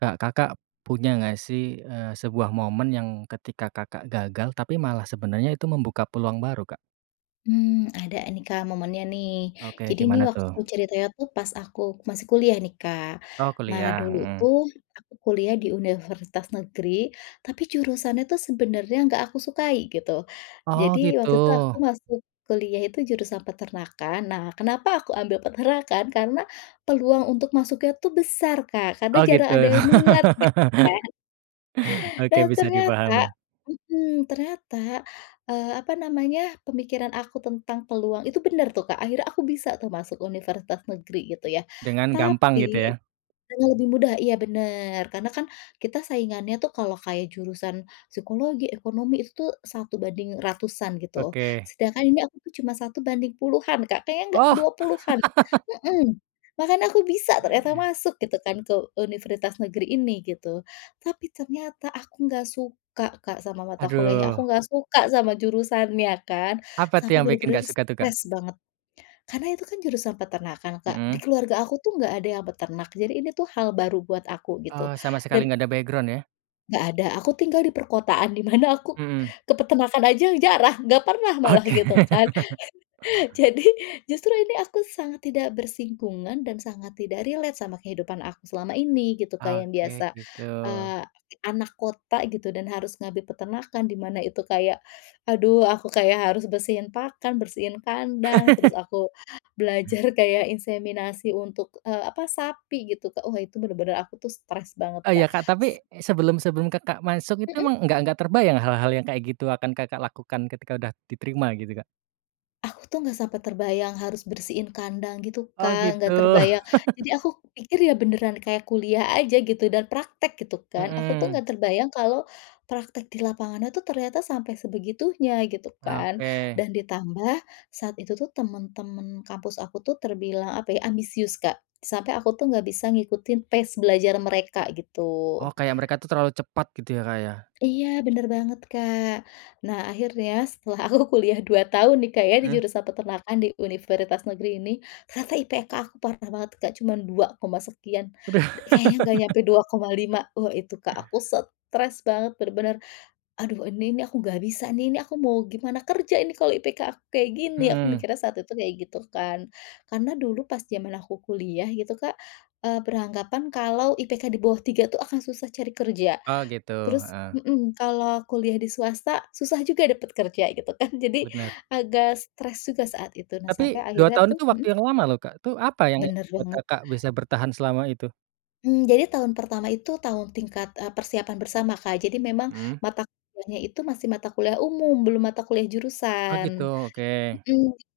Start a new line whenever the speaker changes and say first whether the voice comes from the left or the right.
right: Kak, Kakak punya nggak sih, eee, sebuah momen yang ketika Kakak gagal tapi malah sebenarnya itu membuka peluang baru, Kak?
left: Mmm, ada nih, Kak, momennya nih.
right: Oke,
left: Jadi nih
right: gimana
left: waktu
right: tuh?
left: ceritanya tuh pas aku masih kuliah nih, Kak.
right: Oh,
left: Nah,
right: kuliah,
left: dulu
right: hmm.
left: tuh aku kuliah di universitas negeri, tapi jurusannya tuh sebenarnya enggak aku sukai gitu.
right: Oh,
left: Jadi waktu itu aku
right: gitu.
left: masuk kuliah itu jurusan peternakan. Nah, kenapa aku ambil peternakan? Karena peluang untuk masuknya tuh besar, Kak, karena
right: Oh,
left: jarang ada
right: gitu.
left: yang minat gitu kan.
right: Oke,
left: Dan
right: bisa
left: ternyata
right: dipahami.
left: mmm, ternyata, eee, apa namanya, pemikiran aku tentang peluang itu benar tuh, Kak. Akhirnya aku bisa tuh masuk universitas negeri gitu ya.
right: Dengan gampang gitu
left: Tapi
right: ya.
left: karena lebih mudah, iya, benar, karena kan kita saingannya tuh kalau kayak jurusan psikologi, ekonomi itu tuh 1 banding ratusan gitu.
right: Oke.
left: Sedangkan ini aku tuh cuma 1 banding puluhan, Kak, kayaknya enggak
right: Oh!
left: 20-an. Mmm, makanya aku bisa ternyata masuk gitu kan ke universitas negeri ini gitu. Tapi ternyata aku enggak suka, Kak, sama mata kuliahnya, aku
right: Aduh.
left: enggak suka sama jurusannya kan,
right: Apa tuh
left: sampai
right: yang bikin
left: benar-benar
right: nggak suka tuh, Kak?
left: stres banget. Karena itu kan jurusan peternakan, Kak. Di
right: Mhm.
left: keluarga aku tuh enggak ada yang peternak, jadi ini tuh hal baru buat aku gitu.
right: Eee, sama
left: Dan
right: sekali enggak ada background ya.
left: Nggak ada, aku tinggal di perkotaan di mana aku
right: Mhm.
left: ke peternakan aja jarang, enggak pernah malah
right: Oke.
left: gitu kan. Jadi justru ini aku sangat tidak bersinggungan dan sangat tidak relate sama kehidupan aku selama ini gitu kayak yang
right: Oke,
left: biasa,
right: gitu.
left: eee, anak kota gitu dan harus ngambil peternakan di mana itu kayak, aduh, aku kayak harus bersihin pakan, bersihin kandang, terus aku belajar kayak inseminasi untuk, e apa sapi gitu Kak. Wah, itu bener-bener aku tuh stres banget
right: Oh, iya,
left: Kak.
right: Kak,
left: S
right: tapi sebelum-sebelum Kakak masuk itu
left: Mhm.
right: emang nggak nggak terbayang hal-hal yang kayak gitu akan Kakak lakukan ketika udah diterima gitu Kak?
left: Aku tuh enggak sampai terbayang harus bersihin kandang gitu
right: Oh,
left: Kak, enggak
right: gitu.
left: terbayang. Jadi aku pikir ya beneran kayak kuliah aja gitu dan praktek gitu kan. Aku tuh
right: Mhm.
left: enggak terbayang kalau praktek di lapangannya tuh ternyata sampai sebegitunya gitu kan.
right: Oke.
left: Dan ditambah saat itu tuh teman-teman kampus aku tuh terbilang apa ya, ambisius Kak. Sampai aku tuh enggak bisa ngikutin pace belajar mereka
right: Oh,
left: gitu.
right: kayak mereka itu terlalu cepat gitu ya, Kak, ya?
left: Iya, bener banget Kak. Nah, akhirnya setelah aku kuliah 2 tahun nih Kak ya di
right: Mmm.
left: jurusan Peternakan di Universitas Negeri ini, ternyata IPK aku parah banget Kak, cuman dua koma sekian,
right: Udah.
left: d kayaknya enggak sampai 2,5. Wah, itu Kak aku stres banget bener-bener, "Aduh ini nih aku enggak bisa nih, ini aku mau gimana kerja ini kalau IPK aku kayak gini?!" Aku
right: Mhm.
left: mikirnya saat itu kayak gitu kan. Karena dulu pas zaman aku kuliah gitu Kak, eee, beranggapan kalau IPK di bawah 3 itu akan susah cari kerja.
right: Oh, gitu.
left: Terus
right: Heeh.
left: mhm, kalau kuliah di swasta, susah juga dapat kerja gitu kan. Jadi
right: Bener.
left: agak stres juga saat itu. Nah, sampai
right: Tapi 2
left: akhirnya
right: tahun
left: tuh
right: itu waktu
left: mhm?
right: yang lama loh Kak, itu apa yang
left: Bener
right: ngebuat
left: banget.
right: Kakak bisa bertahan selama itu?
left: Hmm, jadi tahun pertama itu tahun tingkat, e persiapan bersama, Kak, jadi memang,
right: Mhm.
left: mata kuliahnya itu masih mata kuliah umum, belum mata kuliah
right: Oh gitu,
left: jurusan.
right: oke.
left: Mhm. Jadi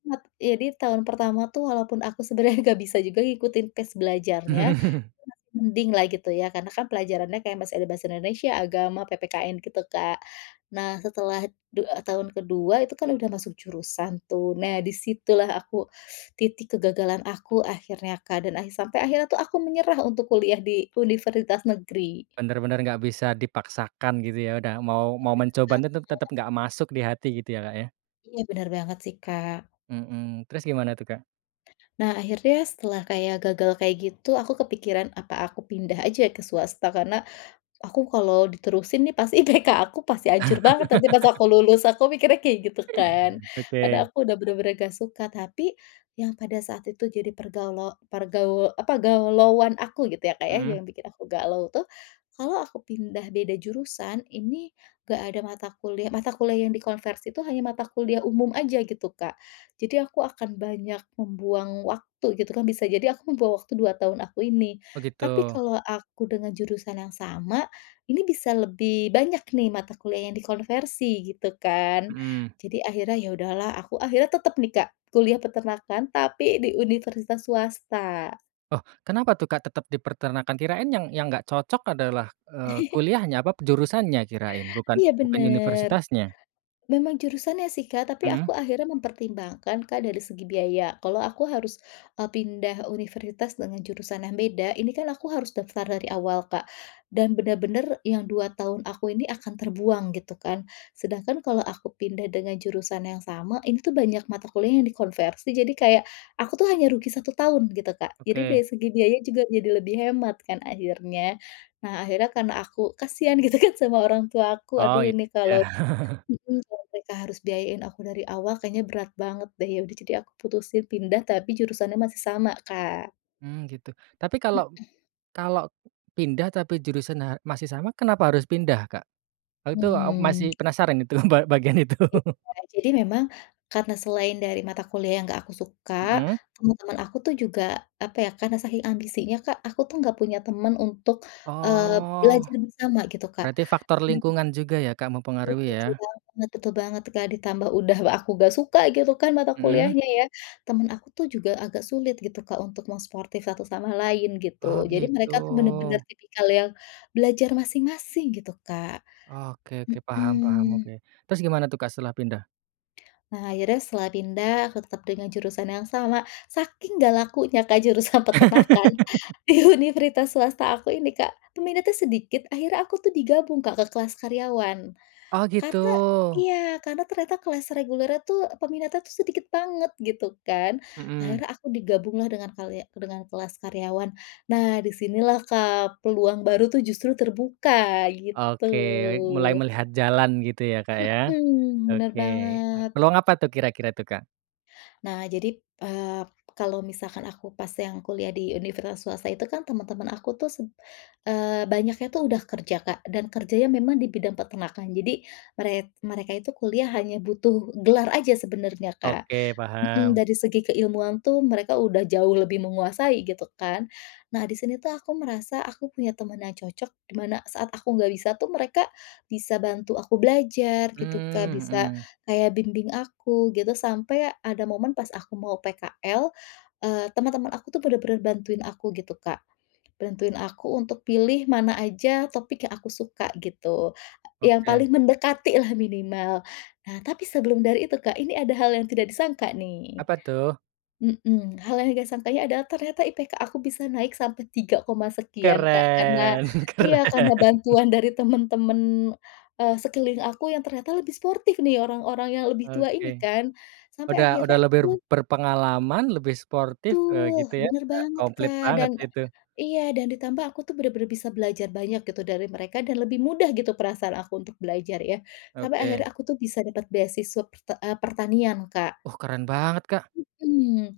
left: mat jadi tahun pertama itu walaupun aku sebenarnya enggak bisa juga ngikutin pace belajarnya, itu
right: Mhm.
left: masih mending lah gitu ya, karena kan pelajarannya kayak masih ada bahasa Indonesia, Agama, PPKN gitu, Kak. Nah, setelah du tahun ke-2 itu kan sudah masuk jurusan tuh. Nah, di situlah aku titik kegagalan aku akhirnya, Kak, dan akhi sampai akhirnya itu aku menyerah untuk kuliah di, universitas negeri.
right: Benar-benar nggak bisa dipaksakan gitu ya udah mau
left: Nggak
right: mau
left: bisa,
right: mencoba
left: Kak,
right: tetap tetap
left: heeh.
right: nggak masuk di hati gitu ya, Kak, ya?
left: Iya benar banget sih, Kak.
right: Mmm, terus gimana tuh, Kak?
left: Nah, akhirnya setelah kayak gagal kayak gitu, aku kepikiran, apa aku pindah saja ke swasta karena, aku kalau diterusin nih pasti IPK aku pasti hancur banget. Nanti pas aku lulus, aku mikirnya kayak gitu kan, karena
right: Oke.
left: aku sudah benar-benar enggak suka, tapi, yang pada saat itu jadi pergaluo pergaul apa galauan aku gitu ya, Kak, ya,
right: Mhm.
left: yang bikin aku galau tuh, kalau aku pindah beda jurusan, ini enggak ada mata kuliah mata kuliah yang dikonversi itu hanya mata kuliah umum saja gitu, Kak. Jadi aku akan banyak membuang waktu gitu kan, bisa jadi aku membuang waktu 2 tahun aku ini.
right: Oh gitu.
left: Tapi kalau aku dengan jurusan yang sama, ini bisa lebih banyak nih mata kuliah yang dikonversi gitu kan.
right: Mhm.
left: Jadi akhirnya ya udahlah, aku akhirnya tetap nih, Kak, kuliah peternakan, tapi di universitas swasta.
right: Oh, kenapa tuh, Kak, tetap dipeternakan kirain yang yang nggak cocok adalah, eee, kuliahnya, apa p jurusannya kirain bukan
left: Iya
right: bukan
left: benar.
right: universitasnya?
left: Memang jurusannya sih, Kak, tapi
right: Mmm.
left: aku akhirnya mempertimbangkan, Kak, dari segi biaya. Kalau aku harus, eee, pindah universitas dengan jurusan yang beda, ini kan aku harus daftar dari awal, Kak. Dan benar-benar yang 2 tahun aku ini akan terbuang gitu kan. Sedangkan kalau aku pindah dengan jurusan yang sama, ini tuh banyak mata kuliah yang dikonversi. Jadi kayak, aku tuh hanya rugi 1 tahun gitu, Kak. Jadi
right: Oke.
left: dari segi biaya juga jadi lebih hemat kan akhirnya. Nah akhirnya karena aku kasihan gitu kan sama orang tua aku.
right: Oh
left: Aduh
right: itu
left: ini
right: ya?
left: kalau mhm, kalau mereka harus biayain aku dari awal kayaknya berat banget deh. Ya udah, jadi aku putusin pindah, tapi jurusannya masih sama, Kak.
right: Mmm, gitu. Tapi kalau
left: Mhm.
right: kalau pindah tapi jurusannya masih sama, kenapa harus pindah, Kak? E itu masih
left: Hmm.
right: penasaran itu, ba bagian itu.
left: Iya, jadi memang karena selain dari mata kuliah yang enggak aku suka,
right: Mhm.
left: teman-teman aku tuh juga apa ya, karena saking ambisinya, Kak, aku tuh enggak punya teman untuk, eee,
right: Oh.
left: belajar bersama gitu, Kak.
right: Berarti faktor
left: Nah
right: lingkungan juga ya, Kak,
left: Iya,
right: mempengaruhi
left: betul
right: ya?
left: banget betul banget tuh, Kak, ditambah udah w aku enggak suka gitu kan mata
right: Mhm.
left: kuliahnya ya. Teman aku tuh juga agak sulit gitu, Kak, untuk mau suportif satu sama lain gitu.
right: Oh,
left: Jadi
right: gitu.
left: mereka tuh benar-benar tipikal yang belajar masing-masing gitu, Kak.
right: Oke oke, paham paham,
left: Mhm.
right: oke. Terus gimana tuh, Kak, setelah pindah?
left: Nah, akhirnya setelah pindah, aku tetap dengan jurusan yang sama, saking enggak lakunya, Kak, jurusan peternakan di universitas swasta aku ini, Kak, peminatnya sedikit, akhirnya aku tuh digabung, Kak, ke kelas karyawan.
right: Oh, gitu.
left: Karena iya, karena ternyata kelas regulernya tuh e peminatnya itu sedikit banget gitu kan.
right: Mhm.
left: Akhirnya aku digabung lah dengan kalia dengan kelas karyawan. Nah, di sinilah, Kak, peluang baru itu justru terbuka, gitu.
right: Oke, mulai melihat jalan gitu ya, Kak, ya?
left: Mhm, bener
right: Oke, a
left: banget.
right: peluang apa tuh kira-kira tuh, Kak?
left: Nah, jadi p eee, kalau misalkan aku pas yang kuliah di universitas swasta itu kan teman-teman aku tuh seb eee, banyaknya tuh udah kerja, Kak, dan kerjanya memang di bidang peternakan, jadi merek mereka itu kuliah hanya butuh gelar aja sebenarnya, Kak.
right: Oke,
left: Mhm,
right: paham.
left: dari segi keilmuan tuh mereka udah jauh lebih menguasai gitu, kan. Nah, di sini tuh aku merasa aku punya teman yang cocok, di mana saat aku enggak bisa tuh mereka bisa bantu aku belajar gitu, Kak,
right: Mmm,
left: bisa
right: mhm.
left: kayak bimbing aku, gitu. Sampai ada momen pas aku mau PKL, eee, teman-teman aku tuh benar-benar bantuin aku gitu, Kak. Bantuin aku untuk pilih mana aja topik yang aku suka, gitu. E yang
right: Oke.
left: paling mendekatilah minimal. Nah, tapi sebelum dari itu, Kak, ini ada hal yang tidak disangka nih.
right: Apa tuh?
left: Mhm. Hal yang enggak sangkanya adalah ternyata IPK aku bisa naik sampai tiga koma sekian, Kak. Karena
right: Keren
left: iya, karena
right: keren.
left: bantuan dari teman-teman, eee, sekeliling aku yang ternyata lebih sportif nih, orang-orang yang lebih tua
right: Oke.
left: ini kan, sampai
right: Udah
left: akhirnya
right: udah
left: aku
right: lebih
left: tuh
right: berpengalaman, lebih sportif e gitu
left: Betul,
right: ya,
left: bener
right: e
left: banget,
right: komplit
left: Kak.
right: banget
left: Dan
right: itu.
left: e iya, dan ditambah aku tuh benar-benar bisa belajar banyak gitu dari mereka dan lebih mudah gitu perasaan aku untuk belajar, ya. Sampai akhirnya
right: Oke.
left: aku tuh bisa dapat beasiswa perte eee, pertanian, Kak.
right: Oh, keren banget, Kak.
left: Mhm.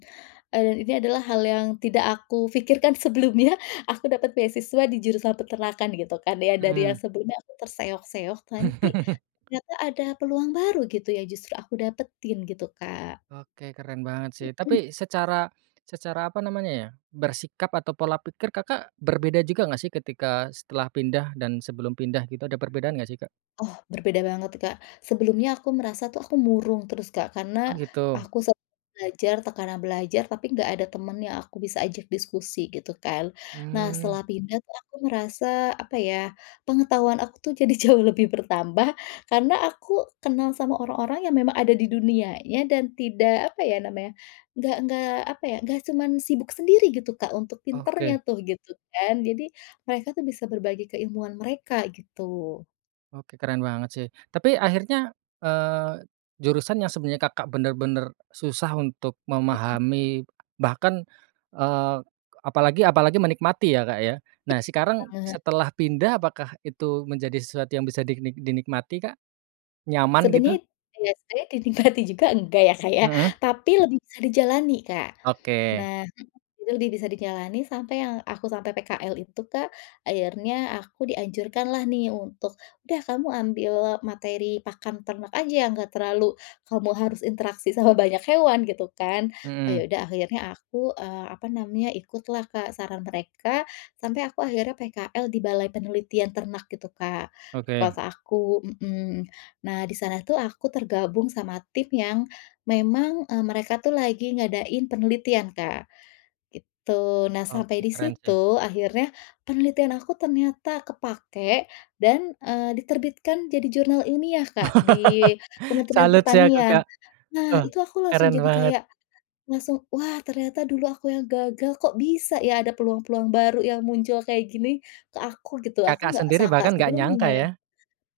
left: E dan ini adalah hal yang tidak aku pikirkan sebelumnya, aku dapat beasiswa di jurusan peternakan gitu kan ya, dari yang
right: Mhm.
left: sebelumnya aku terseok-seok, tapi ternyata ada peluang baru gitu ya, justru aku dapetin gitu, Kak.
right: Oke. Keren banget, sih.
left: Mhm.
right: Tapi secara secara apa namanya ya, bersikap atau pola pikir, Kakak berbeda juga nggak sih ketika setelah pindah dan sebelum pindah gitu, ada perbedaan nggak sih, Kak?
left: Oh, berbeda banget, Kak. Sebelumnya aku merasa tuh aku murung terus, Kak,
right: Oh,
left: karena
right: gitu.
left: aku set belajar tekanan belajar, tapi enggak ada temen yang aku bisa ajak diskusi gitu, kan. Nah,
right: Mmm.
left: setelah pindah tuh aku merasa apa ya, pengetahuan aku tuh jadi jauh lebih bertambah, karena aku kenal sama orang-orang yang memang ada di dunianya dan tidak apa ya namanya, nggak nggak apa ya, enggak cuma sibuk sendiri gitu, Kak, untuk pinternya
right: Oke.
left: tuh gitu, kan. Jadi mereka tuh bisa berbagi keilmuan mereka, gitu.
right: Oke, keren banget sih. Tapi akhirnya, eee, jurusan yang sebenarnya Kakak bener-bener susah untuk
left: Mhm.
right: memahami, bahkan, eee, apalagi apalagi menikmati ya, Kak, ya. Nah, sekarang
left: Iya, heeh.
right: setelah pindah, apakah itu menjadi sesuatu yang bisa diknik dinikmati, Kak? Nyaman gitu?
left: Sebenarnya iya, saya dinikmati juga enggak ya, Kak, ya.
right: Mhm.
left: Tapi lebih bisa dijalani, Kak.
right: Oke.
left: Nah mhm, lebih bisa dijalani sampai yang aku sampai PKL itu, Kak, akhirnya aku dianjurkanlah nih untuk, "Udah kamu ambil materi pakan ternak aja yang enggak terlalu, kamu harus interaksi sama banyak hewan," gitu, kan. Oh ya
right: Mhm.
left: udah akhirnya aku, eee, apa namanya, ikutlah, Kak, saran mereka, sampai aku akhirnya PKL di balai penelitian ternak gitu, Kak, di
right: Oke.
left: kota aku mhm. Nah di sana tuh aku tergabung sama tim yang memang, e mereka itu lagi ngadain penelitian, Kak. Gitu. Nah sampai
right: Oke,
left: di
right: keren sih.
left: situ, akhirnya penelitian aku ternyata kepakai dan, eee, diterbitkan jadi jurnal ilmiah, Kak, di Kementerian
right: Salut sih aku,
left: Pertanian.
right: Kak.
left: Nah,
right: Oh,
left: itu aku langsung
right: keren
left: jadi
right: banget.
left: kayak langsung, wah ternyata dulu aku yang gagal, kok bisa ya ada peluang-peluang baru yang muncul kayak gini ke aku gitu, aku
right: Kakak
left: enggak
right: sendiri
left: sangka
right: bahkan nggak
left: sebelumnya.
right: nyangka, ya?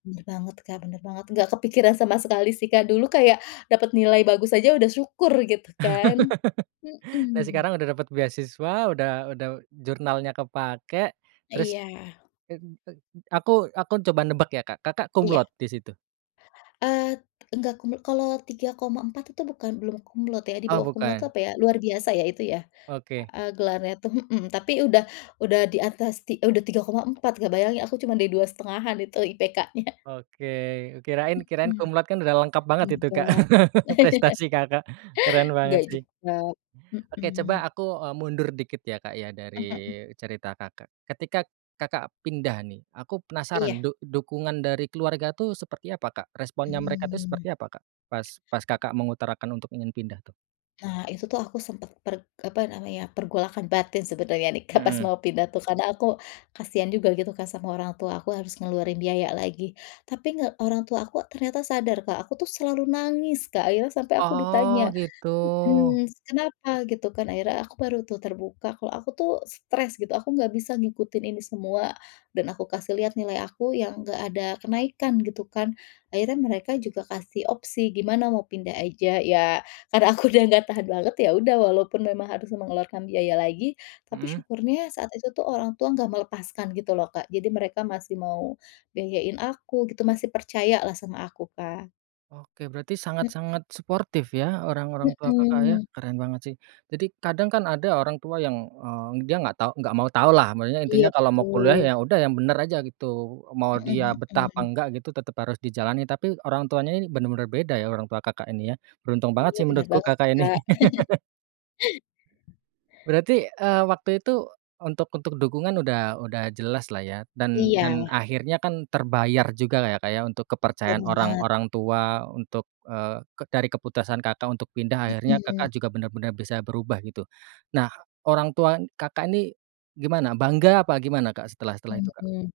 left: Bener banget, Kak, bener banget, enggak kepikiran sama sekali sih, Kak. Dulu kayak dapat nilai bagus aja udah syukur gitu, kan.
right: Nah
left: Mhm.
right: sekarang udah dapat beasiswa, udah udah jurnalnya kepakai.
left: A
right: Terus
left: iya.
right: te n te aku aku coba nebak ya, Kak. Kakak cum
left: Iya.
right: laude di situ?
left: Eee, t enggak cum lau kalau 3,4 itu bukan belum cum laude ya, di
right: Oh,
left: bawah cum laude itu
right: bukan.
left: apa ya? Luar biasa ya itu ya,
right: Oke.
left: e e gelarnya tuh mhm, tapi udah udah di atas ti e udah 3,4, Kak, bayangin aku cuma di 2,5-an itu IPK-nya.
right: Oke. Kirain kirain
left: Mhm,
right: cum laude, kan udah lengkap banget itu, Kak,
left: enggak.
right: prestasi Kakak. Keren banget
left: Nggak
right: sih.
left: juga,
right: Oke,
left: mhm.
right: coba aku, eee, mundur dikit ya, Kak, ya,
left: Mhm mhm.
right: dari cerita Kakak. Ketika Kakak pindah nih, aku
left: Iya.
right: penasaran duk dukungan dari keluarga itu seperti apa, Kak? Responnya mereka itu
left: Mmm.
right: seperti apa, Kak? Pas pas Kakak mengutarakan untuk ingin pindah, tuh?
left: Nah, itu tuh aku sempat per apa namanya, pergolakan batin sebenarnya nih, Kak, pas
right: Mhm.
left: mau pindah tuh, karena aku kasihan juga gitu kan sama orang tua aku harus ngeluarin biaya lagi. Tapi nge orang tua aku ternyata sadar, Kak, aku tuh selalu nangis Kak, akhirnya sampai aku ditanya,
right: Oh gitu.
left: mhm, "Kenapa?" gitu kan, akhirnya aku baru tuh terbuka kalau aku tuh stres gitu, aku enggak bisa ngikutin ini semua dan aku kasih lihat nilai aku yang enggak ada kenaikan gitu kan. Akhirnya mereka juga kasih opsi, "Gimana mau pindah aja?" ya, karena aku udah enggak tahan banget ya udah, walaupun memang harus mengeluarkan biaya lagi, tapi
right: Mhm.
left: syukurnya saat itu tuh orang tua enggak melepaskan gitu loh, Kak. Jadi mereka masih mau biayain aku gitu, masih percayalah sama aku, Kak.
right: Oke, berarti
left: Mhm.
right: sangat-sangat suportif ya orang-orang tua Kakak ya,
left: Mhm.
right: keren banget sih. Jadi kadang kan ada orang tua yang, eee, dia nggak tahu nggak mau tahulah. Maksudnya intinya
left: Iya
right: kalau mau kuliah
left: betul.
right: ya udah yang bener aja gitu. Mau dia
left: Mhm
right: betah apa
left: mhm.
right: enggak gitu tetep harus dijalani. Tapi orang tuanya ini bener-bener beda ya orang tua Kakak ini ya, beruntung banget
left: Iya
right: sih
left: bener
right: menurutku
left: banget sih,
right: Kakak ini.
left: Kak.
right: Berarti, eee, waktu itu untuk untuk dukungan udah udah jelaslah ya, dan
left: Iya.
right: dan akhirnya kan terbayar jugalah ya, Kak, ya untuk kepercayaan orang
left: Bener.
right: orang tua untuk, eee, ke dari keputusan Kakak untuk pindah, akhirnya
left: Mhm.
right: Kakak juga bener-bener bisa berubah gitu. Nah, orang tua Kakak ini gimana? Bangga apa gimana, Kak, setelah-setelah itu, Kak?
left: Mhm.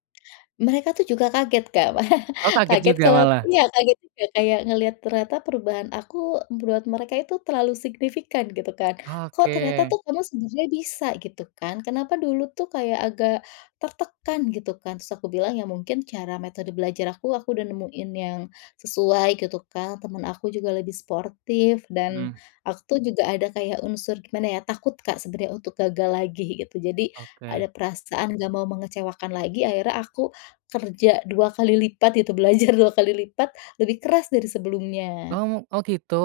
left: Mereka tuh juga kaget Kak,
right: Oh, kaget
left: kaget
right: juga
left: kalo
right: malah.
left: iya, kaget juga kayak ngelihat ternyata perubahan aku buat mereka itu terlalu signifikan gitu kan, "Kok, ternyata
right: Oke.
left: kamu tuh sebenarnya bisa," gitu kan, "kenapa dulu tuh kayak agak tertekan?" gitu kan. Terus aku bilang, "Ya mungkin cara metode belajar aku, aku udah nemuin yang sesuai," gitu, Kak, "teman aku juga lebih sportif." Dan
right: Mhm.
left: aku tuh juga ada kayak unsur gimana ya, takut, Kak, sebenarnya untuk gagal lagi gitu. Jadi ada
right: Oke.
left: perasaan enggak mau mengecewakan lagi. Akhirnya aku kerja dua kali lipat gitu, belajar dua kali lipat lebih keras dari
right: Oh
left: sebelumnya.
right: mu oh gitu.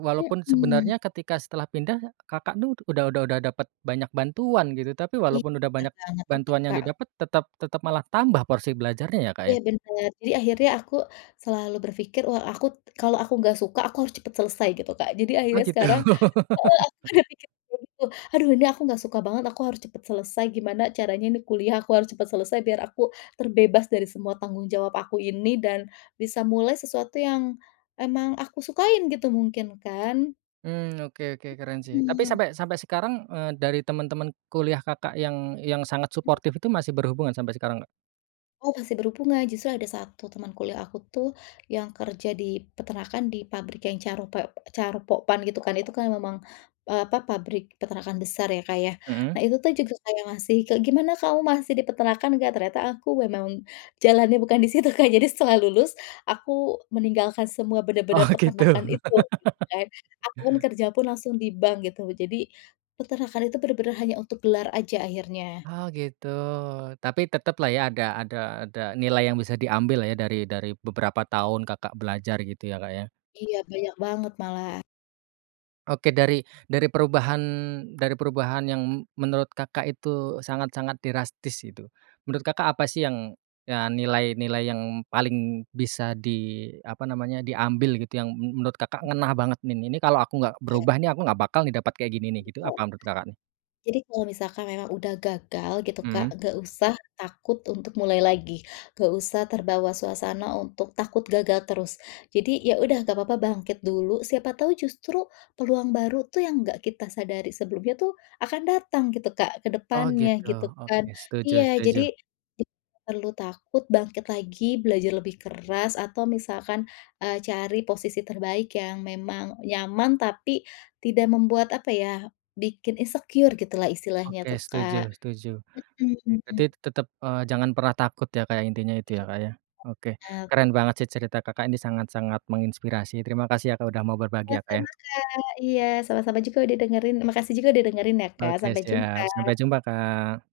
right: Walaupun
left: Mhm.
right: sebenarnya ketika setelah pindah Kakak tuh udah udah udah dapat banyak bantuan gitu. Tapi
left: Iya
right: walaupun udah banyak
left: Kak, tetep,
right: bantuan yang
left: Kak.
right: didapet, tetap tetap malah tambah porsi belajarnya ya, Kak,
left: Iya
right: ya?
left: bener. Jadi akhirnya aku selalu berpikir, wah aku, kalau aku enggak suka, aku harus cepet selesai gitu, Kak. Jadi
right: Oh
left: akhirnya
right: gitu,
left: sekarang
right: heeh.
left: heeh, aku udah mikir kayak gitu, "Aduh ini aku nggak suka banget, aku harus cepet selesai, gimana caranya ini kuliah aku harus cepet selesai, biar aku terbebas dari semua tanggung jawab aku ini, dan bisa mulai sesuatu yang emang aku sukain." gitu mungkin kan.
right: Mmm, oke oke, keren sih. Tapi
left: Mhm.
right: sampai sampai sekarang, eee, dari temen-temen kuliah Kakak yang yang sangat
left: Mhm.
right: suportif itu masih berhubungan sampai sekarang nggak?
left: Oh, masih berhubungan, justru ada 1 teman kuliah aku tuh, yang kerja di peternakan di pabrik yang Charope Charoen Pokphand gitu kan. Itu kan memang, eee, apa, pabrik peternakan besar ya, Kak, ya.
right: Mmm.
left: Nah itu tuh juga kayak, masih kek, "Gimana kamu masih di peternakan nggak?" Ternyata aku memang jalannya bukan di situ, Kak. Jadi setelah lulus aku meninggalkan semua bener-bener
right: Oh, gitu.
left: peternakan itu, gitu kan. Aku pun kerja pun langsung di bank gitu. Jadi peternakan itu bener-bener hanya untuk gelar aja akhirnya.
right: Oh, gitu. Tapi teteplah ya, ada ada ada nilai yang bisa diambillah ya dari dari beberapa tahun Kakak belajar gitu ya, Kak, ya?
left: Iya, banyak banget malah.
right: Oke, dari dari perubahan dari perubahan yang m menurut Kakak itu sangat-sangat drastis gitu, menurut Kakak apa sih yang ya nilai nilai yang paling bisa di apa namanya, diambil gitu yang m menurut Kakak ngena banget nih, "Ini kalau aku nggak
left: Oke.
right: berubah nih aku nggak bakal nih dapat kayak gini nih," gitu.
left: Betul.
right: Apa menurut, Kakak nih?
left: Jadi kalau misalkan memang udah gagal gitu, Kak,
right: Mmm.
left: nggak usah takut untuk mulai lagi, nggak usah terbawa suasana untuk takut gagal terus. Jadi ya udah nggak papa bangkit dulu, siapa tahu justru peluang baru tuh yang nggak kita sadari sebelumnya tuh akan datang gitu, Kak, ke
right: Oh,
left: depannya
right: gitu.
left: gitu kan.
right: Oke, setuju
left: Iya,
right: setuju.
left: jadi d nggak perlu takut, bangkit lagi, belajar lebih keras atau misalkan, eee, cari posisi terbaik yang memang nyaman tapi tidak membuat apa ya, bikin insecure gitulah istilahnya
right: Oke,
left: tuh, Kak.
right: setuju setuju. Berarti
left: Mhm.
right: t tetep, eee, jangan pernah takut ya, Kak, intinya itu ya,
left: Iya,
right: Kak, ya. Oke,
left: Kak, bener.
right: keren banget sih cerita Kakak ini sangat-sangat menginspirasi. Terima kasih ya, Kak, udah mau berbagi ya, Kak, ya.
left: Sama-sama, Kak. Iya, sama-sama juga udah dengerin makasih juga udah dengerin ya, Kak.
right: Oke,
left: Sampai jumpa.
right: siap. Sampai jumpa, Kak.